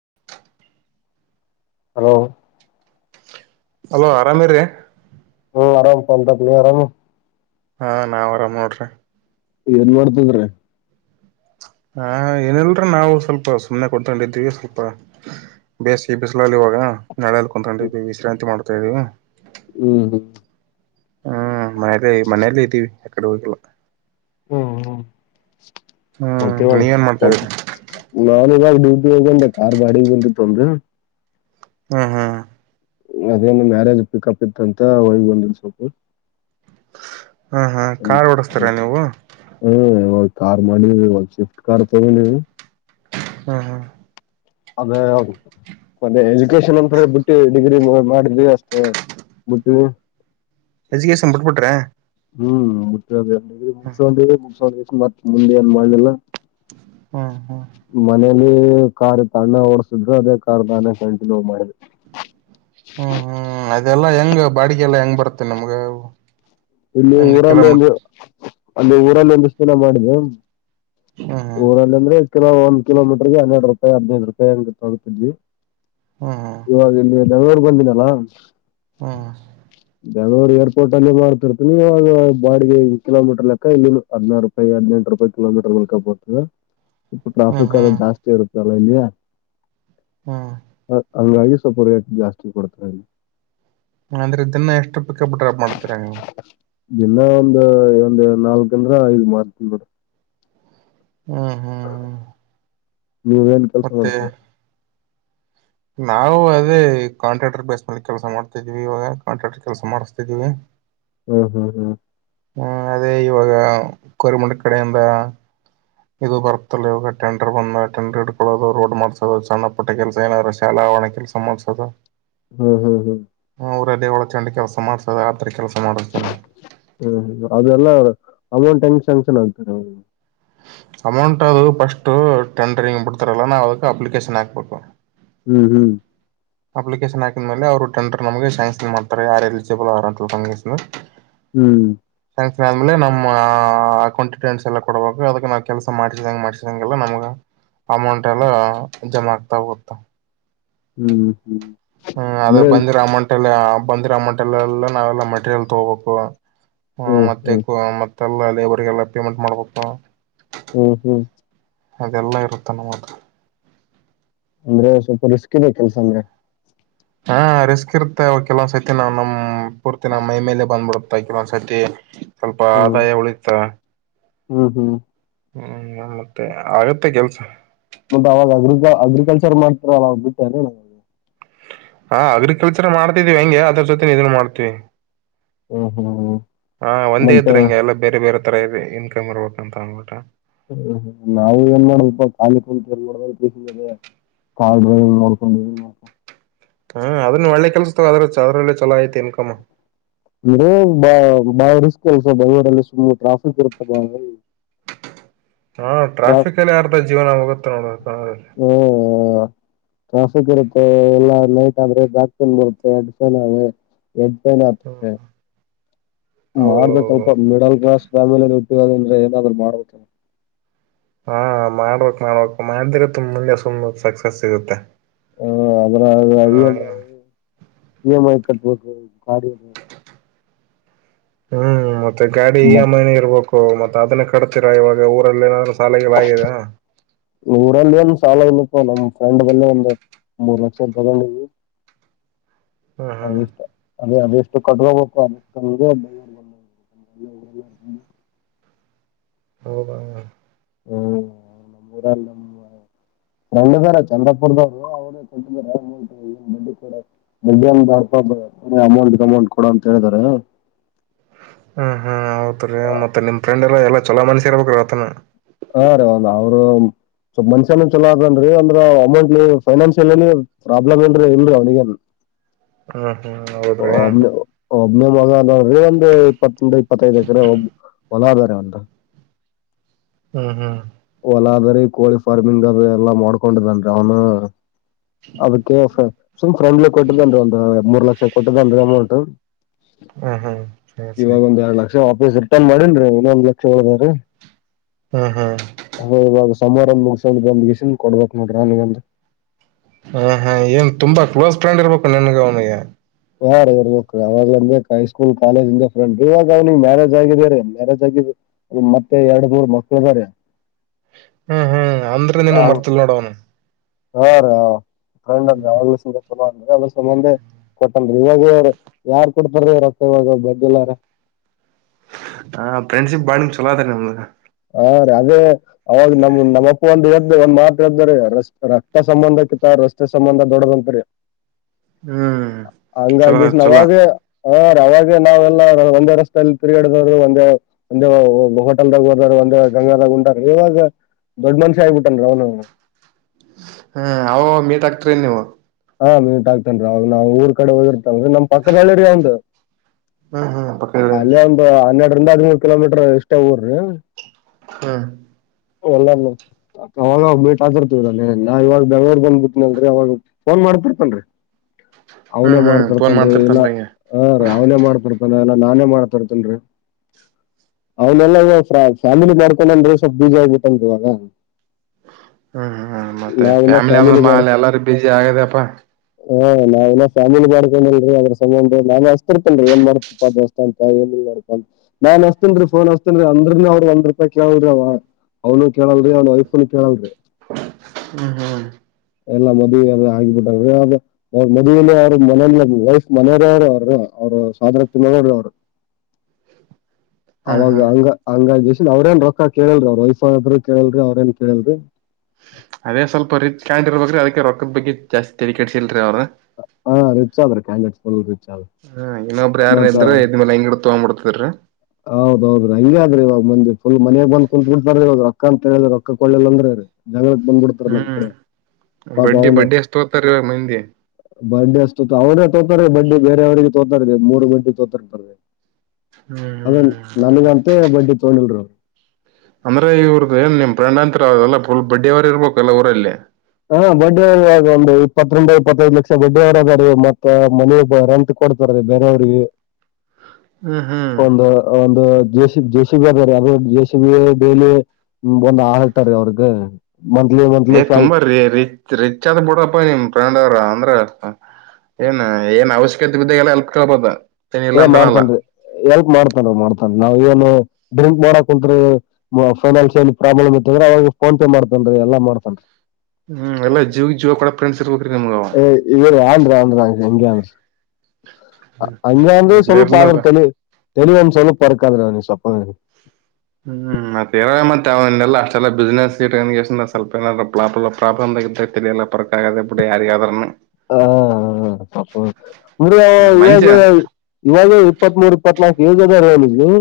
[inaudible] Hello hello ಆರಾಮೇ ಇರಯ್ಯ. ಓಹ್ ಆರಾಮ್ ಪ ಅಂತ ಪ ನೀವ್ ಆರಾಮ್. ಹಾ ನಾವ್ ಆರಾಮ್ ನೋಡ್ರಿ. ಏನ್ ಮಾಡ್ತಂದ್ರ ಹಾ ಏಲ್ರೂ ನಾವು ಸ್ವಲ್ಪ ಸುಮ್ನೆ ಕುತ್ಕೊಂಡಿರ್ತೀವಿ ಸ್ವಲ್ಪ ಬೇಸಿಗೆ ಬಿಸಿಲಲ್ಲಿ ಇವಾಗ ನಳೆ ಅಲ್ಕಂತಕೊಂಡು ವಿಶ್ರಾಿ ಮಾಡ ತ್ತರಿ ಹ್ಮ್ ಹ್ಮ್ ಹ್ಮ್ ಮನೇಲ್ಲ ಮನೇಲ್ಲ ಇದ್ದೀವಿ ಯಕಡೆ ಹೋಗಲ್ಲ ಹಾ ಹಾ ಸ ಹ್ಮ್ ಮತ್ತೆ ಇವಾಗ ನೀವೇನ್ ಮಾಡ್ತಾ ಇದ್ರಿ ನಾನ ಇವಾಗ ಡ್ಯೂಟಿ ಹೋಗೊಂಡ ಕಾರ್ ಬಾಡಿಗೆ [unintelligible] ತೊಂದು ಹಾ ಹಾ ಅದೇಂದು ಮ್ಯಾರೇಜ್ ಪಿಕಪ್ ಇತ್ತಂತ ವೈ ಬಂದಿನಿ ಸೊಪ್ಪ. ಹಾ ಹಾ ಕಾರ್ ಓಡಸ್ತೀರಾ ನೀವು. ಇವಾಗ ಕಾರ್ ಮನೇಲಿ ಇಲ್ವಾ ಶಿಫ್ಟ್ ಕಾರ್ [unintelligible] ಹಾ ಹಾ ಅದೇ ಅದು ಅದೇ ಎಜುಕೇಶನ್ ಅಂದ್ರೆ ಬಿಟ್ಟಿ ಡಿಗ್ರಿ ಮುಗುದ್ವಾ ಡಿಗ್ರಿ ಅಷ್ಟೇ ಬಿಟ್ಟ ಎಜುಕೇಶಷನ್ ಬುಟ್ ಬಿಟ್ರ್ಯ. ಹ್ಮ್ ಮುಟ್ಟದ [unintelligible] ಮತ್ತ್ ಮುಂದೆ ಏನ್ ಮಾಡ್ಲಿಲ್ಲ ಹಾ ಹಾ ಓ ಓ ಕಾರ್ ತಣ್ಣ ಓಡಸಿದ್ರು ಅದೇ ಕಾರ್ ತಾನೇ ಕಂಟಿನ್ಯೂ ಮಾಡಿ ಹ್ಮ್ ಹ್ಮ್ ಅದೆಲ್ಲಾ ಹೆಂಗ ಬಾಡಿಗೆ ಎಲ್ಲಾ ಹೆಂಗ್ ಬರುತ್ತೆ ನಮ್ಗ ಅವ. ಇಲ್ಲಿ ಊರಲ್ಲಿ ಒಂದು ಅಲ್ಲಿ ಊರಲ್ಲಿ ಒಂದಷ್ಟತನ ಮಾಡಿದೆ ಹ್ಮ್ ರಲ್ಲ ಅಂದ್ರೆ ಕಲ ಒಂದ ಕಿಲೋಮೀಟರ್ಗೆ ಹನ್ನೆರ ರೂಪಾಯಿ ಹದಿನೈದು ರೂಪಾಯಿ ಅ ಗೊ ತಗತಿದ್ವಿ ಹ್ಮ್ ಹ್ಮ್ ಇವಾಗಿಲ್ಲಿ ಬೆಂಗಳೂರ್ ಬಂದಿನಲ್ಲ ಹ್ಮ್ ದನೂರು ರ್ಪೋರ್ ಅಲ್ಲಿ ಮಾಡತರು ನೀವಾಗ ಬಾಡಿಗೆ ಕಿಲೋಮೀಟರ್ ಲೆಕ್ಕ ಇಲ್ಲಿ ಹದ್ನಾರ್ ರೂಪಾಯಿ ಹದ್ನೆಂಟು ರೂಪಾಯಿ ಕಿಲೋಮೀಟರ್ ಲೆಕ್ಕ ಬರ್ತದೆ ಇ ಹ್ಮ್ ಹ್ಮ್ ಟ್ರಾಫಿಕ ಅಲ್ಲ ಜಾಸ್ತಿ ಇರುತ್ತೆ ಒಂದಿನ ಹ್ಮ ಹಂಗಾಗಿ ಸ್ವಪ ರೇಟ್ ಜಾಸ್ತಿ ಕೊಡ್ತರಿ ಅಂದ್ರೆ ಇದನ್ನ ಎಷ್ಟು ಪಿಕಪ್ ಡ್ರಾಪ್ ಮಾಡ್ತೀರಾ ನೀವು ದಿನ ಒಂದ ಒಂದ್ ನಾಲ್ಕ ಅಂದ್ರ ಐದ್ ಮಾರ್ತನ್ ನೋಡ ಹ್ಮ ಹ ನೀವು ಏನ್ ಕೆಲಸ ಮತ್ತೆ ಮಾಡ್ತ ನಾವು ಅದೇ ಕಾಂಟ್ರಾಕ್ಟರ್ ಬೇಸ್ ಮಲ್ಲಿ ಕೆಲಸ ಮಾಡ್ತಿದ್ವಿ ಇವಾಗ ಕಾಂಟ್ರಾಕ್ಟರ್ ಕೆಲಸ ಮಾಡಸ್ತಿದೀವಿ ಹ್ಮ್ ಹ್ಮ್ ಹ್ಮ್ ಹ್ಮ ಅದೇ ಇವಾಗ ಕೋರ್ಮುಂಡ ಕಡೆಯಿಂದ ಇದು ಬರ್ತಲ್ಲ ಇವಾಗ ಟೆಂಡರ್ ಬಂದ ಟೆಂಡರ್ ಇಡ್ಕೊಳ್ಳೋದು ರೋಡ್ ಮಾಡ್ಸೋದು ಸಣ್ಣ ಪುಟ್ಟ ಕೆಲಸ ಏನಾದ್ರ ಶಾಲಾ ಆರಣೆ ಕೆಲಸ ಮಾಡ್ಸೋದು ಹ್ಮ್ ಹ್ಮ್ ಹ್ಮ್ ಅವರ ಅಲ್ಲೇ ಒಳ ಚಂಡಿ ಕೆಲಸ ಮಾಡ್ಸದ ಆದ್ರ ಕೆಸ ಹ್ಮ್ ಹ್ಮ ಅದೆಲ್ಲ ಅವ ಅಮೌಂಟ್ ಹೆಂಗಂಕ್ಷನ್ ಆಗ್ತಾರೆ ಅಮೌಂಟ್ ಅದು ಫಸ್ಟ್ ಟೆಂಡರ್ ಹಿಂಗ್ ಬಿಡ್ತಾರಲ್ಲ ನಾವವು ಅದಕ್ಕೆ ಅಪ್ಲಿಕೇಶನ್ ಹಾಕ್ಬೇಕು ಹ್ಮ್ ಹ್ಮ್ ಅಪ್ಲಿಕೇಶನ್ ಹಾಕಿದ ಮೇಲೆ ಅವರು ಟೆಂಡರ್ ನಮಗೆ ಶ್ಯಾಂಕ್ಷನ್ ಮಾಡ್ತಾರೆ ಯಾರು ಎಲಿಜಿಬಲ್ ಯಾರ ಹ್ಮ್ ಆದ್ಮೇಲೆ ನಮ್ಮ್ ಅಕೌಂಟ್ ಟಸ್ ಎಲ್ಲ ಕೊಡಬೇಕು ಅದಕ್ಕೆ ನಾವ್ ಕೆಲ್ಸ ಮಾಡ್ಸಿದಂಗ ಮಾಡ್ಸಿದಂಗೆಲ್ಲ ನಮ್ ಅಮೌಂಟ್ ಎಲ್ಲ ಜಮಾ ಆಗ್ತಾ ಹೋಗುತ್ತೆ ಹ್ಮ್ ಹ್ಮ್ ಹ್ಮ್ ಅದ ಅಂದ್ರೆ ಬಂದಿರಮಂಟ್ ಬಂದಿರಮಂಟಲ್ಲ ಎಲ್ಲ ನಾವೆಲ್ಲ ಮೆಟೀರಿಯಲ್ ತಗೋಬೇಕು ಹ ಹ್ಮ್ ಮತ್ತೆ ಹ್ಮ್ ಮ ಲ್ಲ ಲೇಬರ್ಗೆಲ್ಲ ಪೇಮೆಂಟ್ ಮಾಡ್ಬೇಕು ಹ್ಮ್ ಹ್ಮ್ ಅದೆಲ್ಲಾ ಇರುತ್ತ ನಮತ್ರ. ಅಂದ್ರೆ ಸ್ವಲ್ಪ ರಿಸ್ಕ ರ ಕೆಲ್ಸ ಅಂದ್ರೆ ಹಾ ರಿಸ್ಕ್ ಇರ್ತ ಅವ ಕೆಲವೊಂದ್ ಐತಿ ನಾ್ ನಮ್ ಪೂರ್ತಿ ನ ಮೈ ಮೇಲೆ ಬಂದ್ಬಿಡು ತಾಕಿ ಮಸ [unintelligible] ಸ್ವಲ್ಪ ಹ್ಮ್ ಆದಾಯ ಉಳಿತಾ ಹ್ಮ್ ಹ್ಮ್ ಹ್ಮ್ ಮತ್ತೆ ಆಗತ್ತೆ ಕೆಲ್ಸ ಮತ್ತ ಅವಾಗ ಅಗ್ರಿಕ ಅಗ್ರಿಕಲ್ಚರ್ ಮಾಡ್ತರ ಅವ್ ಬಿಟ್ಟ್ರ ನ ಹಾ ಅಗ್ರಿಕಲ್ಚರ್ ಮಾಡ್ತಿದೀವಿ ಹೆಂಗೆ ಅದ್ರ ಜೊತೆ ಇದನ್ ಮಾಡ್ತೀವಿ ಹ್ಮ್ ಹ್ಮ್ ಹ್ಮ್ ಹಾ ಒಂದೇ ಮತ್ತೆ ಇದ್ರಂಗೆ ಎಲ್ಲ ಬೇರೆ ಬೇರೆ ರ ಇ ಇನ್ಕಮ್ ಇರ್ಬೇಕ ಅಂತ ಅಂದ್ಬಿಟ್ಟಾ. ಹ ನಾವು ಏನ್ ಮಾಡಪ್ಪ ಖಾಲಿ ಕು ಏನ್ ಮಾಡ ಕಾರ್ ಡ್ರೈವಿಂಗ್ ನೋಡ್ಕೊಂಡ ಹ್ಮ ಅದನ್ನ ಒಳ್ಳೆ ಕೆಲ್ಸದಾವ ಅದ್ರ ಅದ್ರಲ್ಲ ಚಲೋ ಐತೆ ಇನ್ಕಮ್ ಬಾ ಬಾಳ ರಿಸ್ಕ್ ಅಲ್ಸ ಬೆಂಗಗಳೂರಲ್ಲಿ ಸುಮ್ಮ್ ಟ್ರಾಫಿಕ್ ಇರುತ್ತ ಬಾಳ ಹಾ ಟ್ರಾ ಟ್ರಾಫಿಕ್ಕಲೆ ಅರ್ದ ಜೀವ್ನ ಹೋಗುತ್ತೆ ನೋಡು [unintelligible] ತಾಸಕ್ ಇರುತ್ತೆ ಎಲ್ಲಾ ನೈಟ್ ಆದ್ರೆ ದಾಕ್ತನ್ ಬರುತ್ತೆ ಎಡ್ನೆ ಹ್ಮ್ [unintelligible] ಹೌದೌದು ಮಾಡ್ಬೇಕಲ್ಪ ಮಿಡಲ್ ಕ್ಲಾಸ್ ಫ್ಯಾಮಿಲಿಲ್ ಂದ್ರೆ ಏನಾದ್ರು ಮಾಡ ಹಾ ಮಾಡ್ಬೇಕಕ್ ಮಾಡ್ಬೇಕಕ್ ಮಾಡಿದ್ರೆ ತುಮ್ ಮುಂದೆ ಸುಮ್ ಸಕ್ಸಸ್ ಸಿಗುತ್ತೆ ಹ ಅದ್ರಗ ಹ E M I E M I ಕಟ್ಬಕು [unintelligible] ಗಾಡಿ ಅದ ಹ್ಮ್ ಮತ್ತೆ ಮತ್ತೆ ಗಾಡಿ ಈ ಮತ್ತೆ ಮನೆ ಇರ್ಬೇಕು ಮತ್ತೆ ಸಾದನ್ನ ಕಡ್ತೀರಾ ಇವಾಗ ಊರಲ್ಲಿ ಏನಾದ್ರು ಸಾಲ ಗೀಲ ಆಗಿದಾ ಊರಲ್ಲೇನ್ ಸಾಲ ಇಲ್ಲಪಾ ನಮ್ಮ್ [inaudible] ಎಲ್ಲ ಒಂದು ಮೂರ್ ಲಕ್ಷ ತಗೊಂಡಿವಿ ಹ್ಮ್ ಅದೇ ಹ್ಮ್ ಇಷ್ಟ ಅದೇ ಅದೇ ಇಷ್ಟ ಕಾಡ್ರುಗಪ್ಪ ಹ ಹಾ ಹ್ಮ್ ನಮ್ಮೂರಾಗ್ ನಮ್ಮ ಫ್ರೆಂಡ್ ಇದಾರ ಚಂದ್ರಪುರ್ದವ್ರು ಅವ್ರೇ ಕೊಟ್ಟಿದ್ದಾರೆಡ್ ಕೊಡ ಬಡ್ಪ ಅಮೌಂಟ್ ಅಮೌಂಟ್ ಕೊಡ ಅಂತ ಹೇಳಿದಾರೆ ಹ್ಮ್ ಹ್ಮ್ ಹೌತ್ ರೀ ಮತ್ತೆ ನಿಮ್ ಫ್ರೆಂಡ್ ಎಲ್ಲಾ ಎಲ್ಲಾ ಚಲ ಮನ್ಸಿ ಇರ್ಬೇಕ್ರೀ ಆತನ ಹಾ ರೀ ಒಂದ್ ಅವ್ರ ಸ್ವಲ್ ಮನ್ಷ್ಯನ ಚಲೋ ಅ್ರೇನ್ೀ ಅಂದ್ರ ಅಮೌಂಟ್ ಫೈನಾನ್ಸಿಯಲ್ಲ್ಲಿ ಪ್ರಾಬ್ಲಮ್ ಏನ್ರಿ ಇಲ್ರರಿ ಅವ್ನಿಗನ್ ಹ್ಮ ಅಮ ಒಬ್ನೇ [unintelligible] ಒಂದು ಇಪ್ಪತ್ತಂದ ಇಪ್ಪತ್ತೈದು ಎಕರೆ ಒಂದ್ ಭಲಾದವಾರೆ ಅಂತ ಹ್ಮ್ ಹ್ಮ್ ಎಲ್ಲ ಅದರಿ ಕೋಳಿ ಫಾರ್ಮಿಂಗ್ ಅದ ಎಲ್ಲಾ ಮಾಡ್ಕೊಂಡಿದನ್ರಿ ಅವ್ನು ಅದಕ್ಕೆ ಸುಮ್ ಫ್ರೆಂಡ್ಲಿ ಕೊಟ್ಟಿದ್ದ ಅನ್ ಒಂದು ಮೂರ್ ಲಕ್ಷ ಟೊಮೊಟೊ ಹ್ಮ ಹ್ಮ್ [inaudible] ಆಫೀಸ್ ರಿಟರ್ನ್ ಮಾಡನ್ೀ ಇನ್ನೊಂದ್ ಲಕ್ಷ ಹೋದ್ರೀ ಹ್ಮ್ ಹ್ಮ್ ಸಮಾರ ಮುಗಸ ಬಂದ್ ಗಸನ್ ಕೊಡ್ಬೇಕಕ್ ನೋಡ್ರ ನನಗಂತ ಹಾ ಹಾ ಏನ್ ತುಂಬಾ ಕ್ಲೋಸ್ ಫ್ರೆಂಡ್ ಇರ್ಬೇಕು ನಿನ್ಗೆ ಅವನಿಗೆ ಯಾಾರ ಇರ್ಬೇಕ್ರ ಅವಾಗ್ ಅಂದ ಹೈಸ್ಕೂಲ್ ಕಾಲೇಜ್ ಇಂದ ಫ್ರೆಂಡ್ ಇವಾಗ ಅವ್ನಿಿಗೆ ಮ್ಯಾರೇಜ್ ಆಗಿದ ರ ಮ್ಯಾರೇಜ್ ಆಗ ಮತ್ತೆ ಎರಡ್ ಮೂರ್ ಮಕ್ಳು ಇದ್ದಾರೆ ಹ್ಮ್ ಹ್ಮ್ ಅಂದ್ರೆ ನೀನು ಮರ್ತಿಲ್ ನೋಡವನು ಹ ರ [unintelligible] ಮಧೆ ಕೊಟ್ಟನ್ೀ ಇವಾಗವರು ಯಾರ್ ಕೊಡ್ತಾರ ಇವೊಕ್ಕ ಇವಾಗ ಬಡ್ಡಿಿಲ್ಲಾರ ಹ ಫ್ರೆಂಡ್ಶಿಪ್ ಬಾಂಗ ಚಲೋ ಅದ ನಿಮ್್ದ ಹಾಂ ರೀ ಅದೇ ಅವಾಗ ನಮ್ ನಮ್ಮಪ್ಪ ಒಂದು ಎದ್ದ ಒಂದ್ ಮಾತ ಹೇಳ್ದ್ರೀ ರ ರಕ್ತ ಸಂಬಂಧಕ್ಕಿತ್ತ ರಸ್ತೆ ಸಂಬಂಧ ದೊಡದಂತರಿ ಹ್ಮ್ ಚಲ ಚಲ ಹೂಂ ರೀ ಅವಾಗ ನಾವೆಲ್ಲ ಒಂದೇ ರಸ್ತೆಲ್ ತಿರುಗಾಡದವ್ರು ಒಂದೇ ಒಂದೇ ಹೋಟೆಲ್ದಾಗ ಒಂದ ಗಂಗಾಲ ಉಂಟಾಗ ಇವಾಗ ದೊಡ್ ಮನ್ಷಿ ಆಗ್ಬಿಟ್ಟನ್ ಅವನು ಹ್ಮ ಅವ ಮೇ ಾಕ್ಟ್ರ ನೀವ ಹಾ ಮೀಂ ಆಕ್ತನ್ೀ ಅವಾಗ ನಾ್ ಊರ್ ಕಡೆ ಹೋಗಿರ್ತ ನಮ್ ಪಕ್ಕದಳ್ಳಿರಿೀ ಒಂದು ಹ್ಮ್ ಹ್ಮ್ ಅ ಪಕ್ಕಳ ಇಂದನೂರು ಕಿಲೋಮೀಟರ್ ಇಷ್ಟ ಊರ ಹ್ಮ ಎಲ್ಲ ಅವಾಗಾಗ ಬಿಟ್ಟ ಹ ಆತರ್ತಲ್ಲ ಎಲ್ಲಾ ಇವಾಗ ಬೆಳವರ್ ಬಂದ್ಬಿಟ್ಟನಲ್ರರಿ ಅವವಾಗ ಫೋನ್ ಮಾಡತಿರ್ತನ್ರಿ ಅವನೇ ಹ್ಮ್ ಫೋನ್ ಮಾಡ್ತಿರ್ತನ್ೀ ಇಲ್ಲ ಮಾಡ್ತಿರ್ತನ್ಗೆ ಹ ರೀ ಅವನೇ ಮಾಡ್ತಿರ್ತಾನ ಎಲ್ಲ ನಾನೇ ಮಾಡತಾರ್ತನ್ೀ ಅವನಲ್ಲ ಫ್ಯಾಮಿಲಿ ಮಾಡ್ಕೊಂಡನ್ಿ ಸ್ವಲ್ಪ ಬೀಜ ಆಗ್ಟ್ಟನ್ ಇವಾಗ ಹ್ಮ್ ಹ್ಮ ಮತ್ತೆ ನಾವಿನ್ನ ಫ್ಯಾಮಿಲಿ ಅ್ರ ಮಾಡ್ ಎಲ್ಲಾರು ಬುಜಿ ಆಗದಪ್ಪಾ ಹಾ ನಾವ್ನ ಫ್ಯಾಮಿಲಿ ಮಾಡ್ಕೊಂಡಲ್ರಿ ಅದ್ರ ಸಂಬಂ ನಾನನ್ ಅಸ್ತಿರ್ತನ್ರಿ ಏನ್ ಮಾಡ್ತತಿಪ್ಪ ದೋಸ್ತ ಅಂತ ಏನ್ ಮಾಡ ನಾನ್ ಅಸ್ತನ್ರಿ ಫೋನ್ ಅಸ್ತನ್ರಿ ಅಂದ್ರನ ಅವ್ರರು ಒಂದ್ ರೂಪಾಯಿ ಕೇಳಲ್್ರಿ ಅವ ಅವನು ಕೇಳಲ್ರಿ ಅವ್ ವೈಫ್ನು ಕೇಳಲ್ರರಿ ಹ್ಮ್ ಹ್ಮ್ ಎಲ್ಲ ಮದುವೆ ಎಲ್ಲ [unintelligible] ಅವ್ರ ಮದುವೆಲಿ ಅವರು ಮನ ವೈಫ್ ಮನೆಯವರ ಅವರು ಅವ್ರ ಅವರು ಸ್ವಾದ್ರತ್ತೆ ಮಗಳ್ರಿ ಅವರು. ಹ್ಮ್ ಅವಾಗ ಹ್ಮ್ ಹಂಗ ಹಂಗ ಅವ್ರೇನ್ ರೊಕ್ಕ ಕೇಳಲ್ರಿ ಅವ್ರ ವಯಸ್ಸಾದ್ರು ಕೇಳಲ್ರಿ ಅವ್ರೇನ್ ಕೇಳಲ್ರಿ ಅದೇ ಸ್ವಲ್ಪ ರಿಚ್ ಕಾಯಿ್ ಇರ್ಬೇಕ್ರ ಅದಕ್ಕೆ ರೊಕ್ಕದ ಬಗ್ಗೆ ಜಾಸ್ತಿ ತೆರಿ ಕೆಡಸಿಲ್ಲ ಹಾ ರಿಚ್ ಆದ್ರೀ ಕ್ಯಾಂಡಟ್ ರುಚ್ ಆದ್ರಿ ಇನ್ನೊಬ್ಬ್ರ ಯಾರ್ನ್ ಮತ್ತ ಇದ್ರ ಇದ್ಮೇಲೆ ಹಂಗಡ ತಗೊಬ ಬಿಡ್ತಿದ್ರರಿ ಹೌದೌದ್ರಿ ಹಂಗ ಅದ್ರಿ ಇವಾಗ ಮಂದ ಫುಲ್ ಮನೆ ಬಂದ ಕುಂತತ್ ಬಿಡ್ತ ರೀ್ ರೊಕ್ಕ ಅಂತ ಹೇಳ್ರ ರೊಕ್ಕ ಕೊೊಳ್ಳಲ್ ಅಂದ್ರಿ ರೀ ಜಗಳಕ್ ಬಂದ್ಬಿಡ್ತಾರ ನಮ್ ಕಡೆ ಹ್ಮ್ ಪಾಪ ಬಡ್ಡಿ ಬಡ್ಡಿ ಅಷ್ಟು ತೋತಾರೆ ಇವಾಗ ಮಂದಿ ಬರ್ಡೆ ಅಷ್ಟತ್ ಅವರೆ ತೋತಾರೆ ಬ ಬೇರೆವರಿಗೆ ತ ತೊತದೆ ಮೂರು ಗಂಟೆ ತೊತರ್ತರ್ದೆ ಅದೇ ಹ್ಮ್ ನನಗಂತ ಬಡ್ಡಿ ತಗೊಂಡಿಲ್ರ ಅವರು ಅಂದ್ರೆ ಇವರ್ದೇನ್ ನಿಮ್ ಫ್ರೆಂಡ್ ಅಂತರ ಅವರೆಲ್ಲ ಫುಲ್ ಬಡ್ಡಿ ವ್ಯವಾರ ಇರ್ಬೇಕಲ್ಲಾ ಊರಲ್ಲಿ? ಹಾ ಬಡ್ ವ್ಯವಾರ್ದಗ ಒಂದು ಇಪ್ಪತ್ರಿಂದ ಇಪ್ಪತ್ತೈದ್ ಲಕ್ಷ ಬಡ್ಡಿಯವರದ ಮತ್ತ ಮನೆ ರೆಂಟ್ ಕೊಡ್ತಾರ್ರಿ ಬೇರೆಯವ್ರಿಗೆ ಹ್ಮ್ ಹ್ಮ್ ಒಂದು ಒಂದು ಜ ಜೆಸಿಬಿ ಅದ ರ ಅದ್ರ ಜೆಸಿಬಿ ಡೈಲಿ ಬಂದ್ ಆಳ್ತಾರೆ ಅವ್ರಗ ಮಂತ್ಲಿ ಮಂತ್ಲಿ ಏ ತುಂಬಾ ರಿ ರಿಚ್ ರಿಚ್ ಆದ್ ಬಿಡಪ್ಪ ನಿಮ್ ಫ್ರೆಂಡ್ ಅವ್ರ ಅಂದ್ರ ಏನ್ ಏನ್ ಅವಶ್ಯಕತೆ ಬಿದ್ದ ಎಲ್ಲ ಎಲ್ಪ್ ಕಳ್ಬೋದ ಮಾಡ್ತನ್ೀ ಎಲ್ಪ್ ಮಾಡ್ತನ್ ಮಾಡ್ತನ್ಿ ನಾವವು ಏನು ಡ್ರಿಂಕ್ ಮಾಡಕ್ ಕುಂತ್ರಿ ಫೈನಾನ್ಸಿಯಲ್ ಪ್ರಾಬ್ಲಮ್ ಇತದ್ರ ಅವಾಗ ಫೋನ್ ಪೇ ಮಾಡ್ತನ್ೀ ಎಲ್ಲಾ ಮಾಡ್ತನ್ೀ ಹ್ಮ್ ಎಲ್ಲ ಜೀವ ಜೀವ ಕೊಡ ಫ್ರೆಂಡ್ಸ್ ಇರ್ಬೇಕು ಏ ಇದು ಅನ್ ರಾಂಗ್ ರಾಂಗ್ ಎಂಗಾಮಸ್ ಹಂಗ ಅಂದ್ರೆ ಇರ್ಲಿ ಸ್ವಲ್ಪ ಆದ್ರೆ ಇರ್ಲದ ತಲಿ ತಲಿ ಒಂದ್ ಸ್ವಲ್ಪ ಅರ್ಕ ಅದ ಅವನೀಗ ಸಪಗರೇ ಹ್ಮ್ ಮತ್ತರ ಮತ್ತೆ ಅವೆಲ್ಲ ಅಷ್ಟೆಲ್ಲ ಬಿಸ್ನೆಸ್ ಇ ಸ್ವಲ್ಪ ನಾದಬ್ ಪ್ರಾಬ್ಲಮ್ ಆಗ ತಿಳಿಯಲ್ಲ ಪರಕ್ ಆಗದ ಬಿಡಿ ಯಾರಿಗ್ ಹ ಹ ನ್ರ ಮಂಜ ಇವಾಗ ಇವಾಗ ಇಪ್ಪತ್ತ್ ಮೂೂರ್ ಇಪ್ಪತ್ನಾಕು ಏಜ ಅದಾರ ಹೇಳ ಎಯ್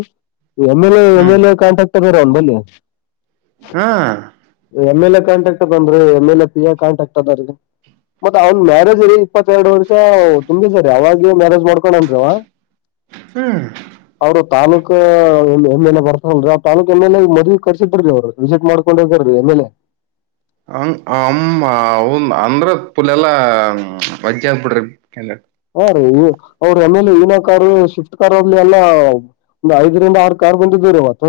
ಎಮ ಎಲ್ ಎಮ ಹ್ಮ್ ಎಲ್ ಎ [unintelligible] [unintelligible] ಹಾ ಕಾಂಟಾಕ್ಟ್ ಬಂದ್ರೆ ಮಲೆ ಪಿ ಕಾಂಟಾಕ್ಟ್ ಅದ ರಿ ಮ್ಯಾರಜ ರಿ ಇಪ್ಪತ್ತೆರಡು ವರ್ಷ ತುಂಬ ಸರಿ ಅವಾಗ ನೀವ್ ಮ್ಯಾರೇಜ್ಮಾಡ್ಕೊಂಡನ್ರೀ ಆವಾ ಹ್ಮ ತಾಲೂಕ ಎಮ್ ಎಲೆ ಬರ್ತವಲ್ರರಿ ಆ ತಾಲೂಕ ಎಮ ಎಲೆ ಮದುವಿ ಕರ್ಸಿದ್ರಿ ಅವರು ವಿಸಿಟ್ ಮಾಡ್ಕೊಂಡರಿ ಹೋಗ್ಯರಿ ಎಮ್ ಎಲ್ ಎ ಹಂಗ ಅಮ್ಮ ಅವನ್ ಅಂದ್ರ ಪುಲೆಲ್ಲ ಬಜ್ಜಿ ಆಗ್ಬಿಡ್ರಿ ಕೆ ಅವ್ರು ಅವರು ಎ ಮ್ಮೆ ಲೆ ಇನೋ ಕಾರು ಸ್ವಿಫ್ಟ್ ಕಾರ್ ಹಬ್ಲಿ ಎಲ್ಲ ಒಂದ ಐದರಿಂದ ಆರು ಕಾರ್ ಬಂದಿದ್ದವ್ ರಿ ಅವತ್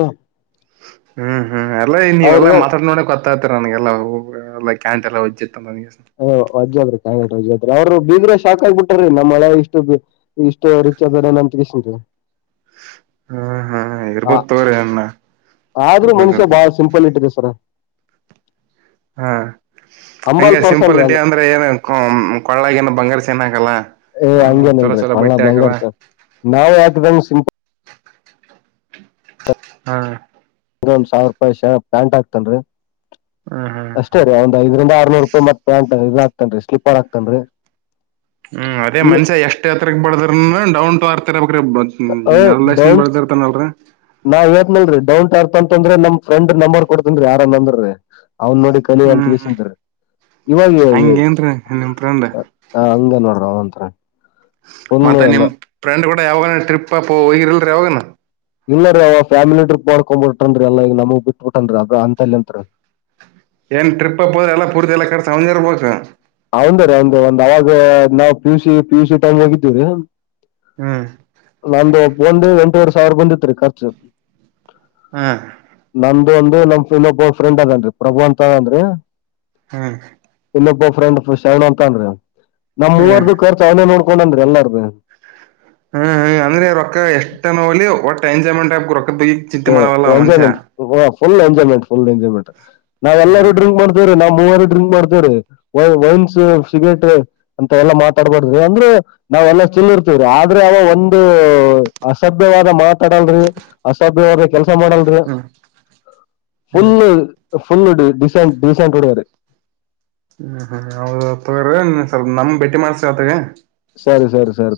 ಹ್ಮ್ ಹ್ಮ್ ಎಲ್ಲ ಈ ನೀವೆಲ್ಲಾ ಅವ್ರು ಮಾತಾಡ್ ನೋಡೆ ಗೊತ್ತಾಗುತ ನನ್ಗೆಲ್ಲವು ಹ ಎಲ್ಲ ಕ್ಯಾಂತ ಎಲ್ಲ ಒಜ್ ವಜ್ೋಗ್ರ ಅವ್ರು ಬೀಗರ್ ಶಾಕ್ ಆಗ್ಬಿಟ್ಟಾರ್ರೀ ನಮ್ಮ ಅಳಿಯ ಇಷ್ಟು ಇಷ್ಟು ರಿಚ್ದ ಇದಾರ ಅಂತ ಕೇಶಿಂದ್ ಹಾ ಹಾ ಇರ್ಬೋದು ತಗರಿಿ ಅ್ಣ ಆದ್ರೂ ಇರ್ಬೋದ ಮನುಷ್ಯ ಬಾಳ ಇರ್ಬೋದು ಸಿಂಪಲ್ ಇಟ್ಟಿದೆ ಸರ್ ಹಂಬಲ್ ಹಂಗಗೆ ಪರ್ಸನ್ ರೀ ಸಿಂಪಲಿಟಿ ಅಂದ್ರ ಅಂದ್ರೆ ಏನ್ ಕೊಳ್ಳಗನ ಬಂಗಾರ ಚೆನ್ನಾಗಲ್ಲ ಏ ಹಂಗೇನಲ್ರರಿ ಕಳ ಬಂಗಾರ್ ಚ ನಾವ್ ಹಾಕ್ದಂಗ್ ಸಿಂಪಲ್ ಹಾ ಒಂದ ಸಾವಿರ ರೂಪಾಯಿ ಶ ಪ್ಯಾಂಟ್ ಹಾಕ್ತಾನ್ರಿ ಹ್ಮ್ ಹ್ಮ್ ಅಷ್ಟೇ ರೀ ಒಂದ್ ಐದರಿಂದ ನೂರು ರೂಪಾಯಿ ಮತ್ ಪ್ಯಾಂಟ್ ಇದು ಹಾಕ್ತಾನ್ರಿ ಸ್ಲಿಪ್ಪರ್ ಹಕ್ತನ್ರಿ ಹ್ಮ್ ಅದೇ ಮನ್ಷಾ ಎಷ್ಟ್ ಹತ್ರಗ್ ಬಡ್ದ್ರ [unintelligible] [inaudible] ಅ್ರ ನೆಲ್ ದಷ್ಟನ್ ಡೌನ್ ಬೆಳದಿರ್ತಾನ ಅಲ್ರ [inaudible] ಅಂದ್ರೆ ನಮ್ ಫ್ರೆ್ ನಂಬರ್ ಕೊಡ್ತೀನ್ರೀ ಯಾರಂದಂದ್ರೀ [unintelligible] ಅವನ್ ನೋಡಿ ಕಲಿಯಂತ ಹ್ಮ್ ಗೆಸೆಯಿಂದ ಇವಾಗ ಹಂಗೇನ್ರೀ ನಿಮ್ ಫ್ರೆಂಡ್ ಹಂಗ ನೋಡ್ರಿ ಅವಂತ ಹ [inaudible] ಮತ್ತೆ ನಿಮ್ ಫ್ರೆಂಡ್ ಕೂಡ ಯಾವಾಗ ಟ್ರಿಪ್ ಪ್ಪ ಹಿರಲ್ರಾವಾಗಣ [inaudible] ಇಲ್ಲರೀ ಅವ ಫ್ಯಾಮಿಲಿ ಟ್ರಿಪ್ ಮಾಡ್ಕೊ್ಬ ಬಿಟ್ರನ್ರೀ ಎಲ್ಲಾ ಈಗ ನಮಗಗ್ ಬಿಟ್ಬ ಬಿಟನ್ರೀ ಅದ್ರ ಅಂತಲ್ಲಿ ಅಂತತ್ರಿ ತಂದಿ ಇರ್ಬೇಕು [inaudible] ಅವಂದರಿ ಒಂದು ಒಂದ್ ಅವಾಗ ನಾವ್ ಪಿಯುಸ ಪಿಯ ಯುಸಿ ಟೈಮ್ ಹೇಗಿದ್ದೇವಿ [unintelligible] ಹ್ಮ್ ನಾನಂದು ಬೊಂಡ ಎಂಟೂರು [inaudible] ಸರ್ಬಂದ ತ ರ ಕರ್ಚ [inaudible] ಹಾ [inaudible] ಇದು ಒಂದು ನಮ್ ಇನ್ನೊಬ್ ಫ್ರೆಂಡ್ ಅದನ್ರಿ ಪ್ರಭು ಅಂತ ಅಂದ್ರಿ ಹಾ [inaudible] ಉಲಫ [inaudible] ಫ್ರೆಂಡ್ ಶರಣ ಅಂತನ್ [unintelligible] ನಮ್ ಹ್ಮ್ ಮೂವರ್ದದು ಖರ್ಚು ಅವನೇ ನೋಡ್ಕೊಂಡ ಅಂದ್ರಿ ಎಲ್ಲಾರ್ದು [unintelligible] ಹ್ಮ್ ಹ್ಮ್ ಅಂದ್ರೆ ರೊಕ್ಕ ಎಷ್ಟನ ಹೋಲಿ ಒಟ್ ಎಂಜಾಯ್ಮೆಂಟ್ ಆಗ್ಬೇಕ್ ರು ಹ enjoyment [inaudible] full enjoyment full enjoyment. ನಾವ್ ಎಲ್ಲರು ಹ್ಮ್ ಡ್ರಿಂಕ್ ಮಾಡ್ತೀವ್ರಿ ನಾ ಮೂವರು ಡ್ರಿಂಕ್ ಮಾಡ್ತೇವ್ರಿ. ವೈನ್ಸ್, ಸಿಗರೇಟ್ ಅಂತ ಎಲ್ಲಾ ಮಾತಾಡ್ಬಾರ್ದ್ರಿ ಅಂದ್ರೆ ನಾವೆಲ್ಲಾ ಚಿಲ್ ಇರ್ತೇವ್ರಿ ಆದ್ರೆ ಅವ ಒಂದು ಅಸಭ್ಯವಾದ ಮಾತಾಡಲ್ರಿ ಕೆಲಸ ಮಾಡಲ್ರಿ ಹ್ಮ್ ಫುಲ್ ಹ್ಮ್ ಹ್ಮ್ ಫುಲ್ ಡೀಸೆಂಟ್ ಡೀಸೆಂಟ್ ಹುಡುಗರೇ [unintelligible] ಹ್ಮ್ ಹ್ಮ್ ಹೌದ ತಗ್ರ ಸ್ವಲ್ಪ ನಮ್ ಭೇಟಿ ಮಾಡ್ಸ ಆತ್ತಗ [unintelligible] ಸರಿ ಸರಿ ಸರಿ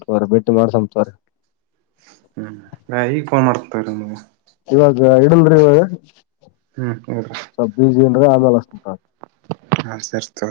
[unintelligible] ಹ್ಮ್ ನಾನೀಗ್ ಫೋನ್ ಮಾಡ್ತೀನ್ ತಡಿ ನಿಂಗೆ. ಇವಾಗ ಇಡಲ್ರಿ ಇವ ಹ್ಮ್ ಹಾ ಆಮೇಲೆ ಅಷ್ಟಂತ [inaudible]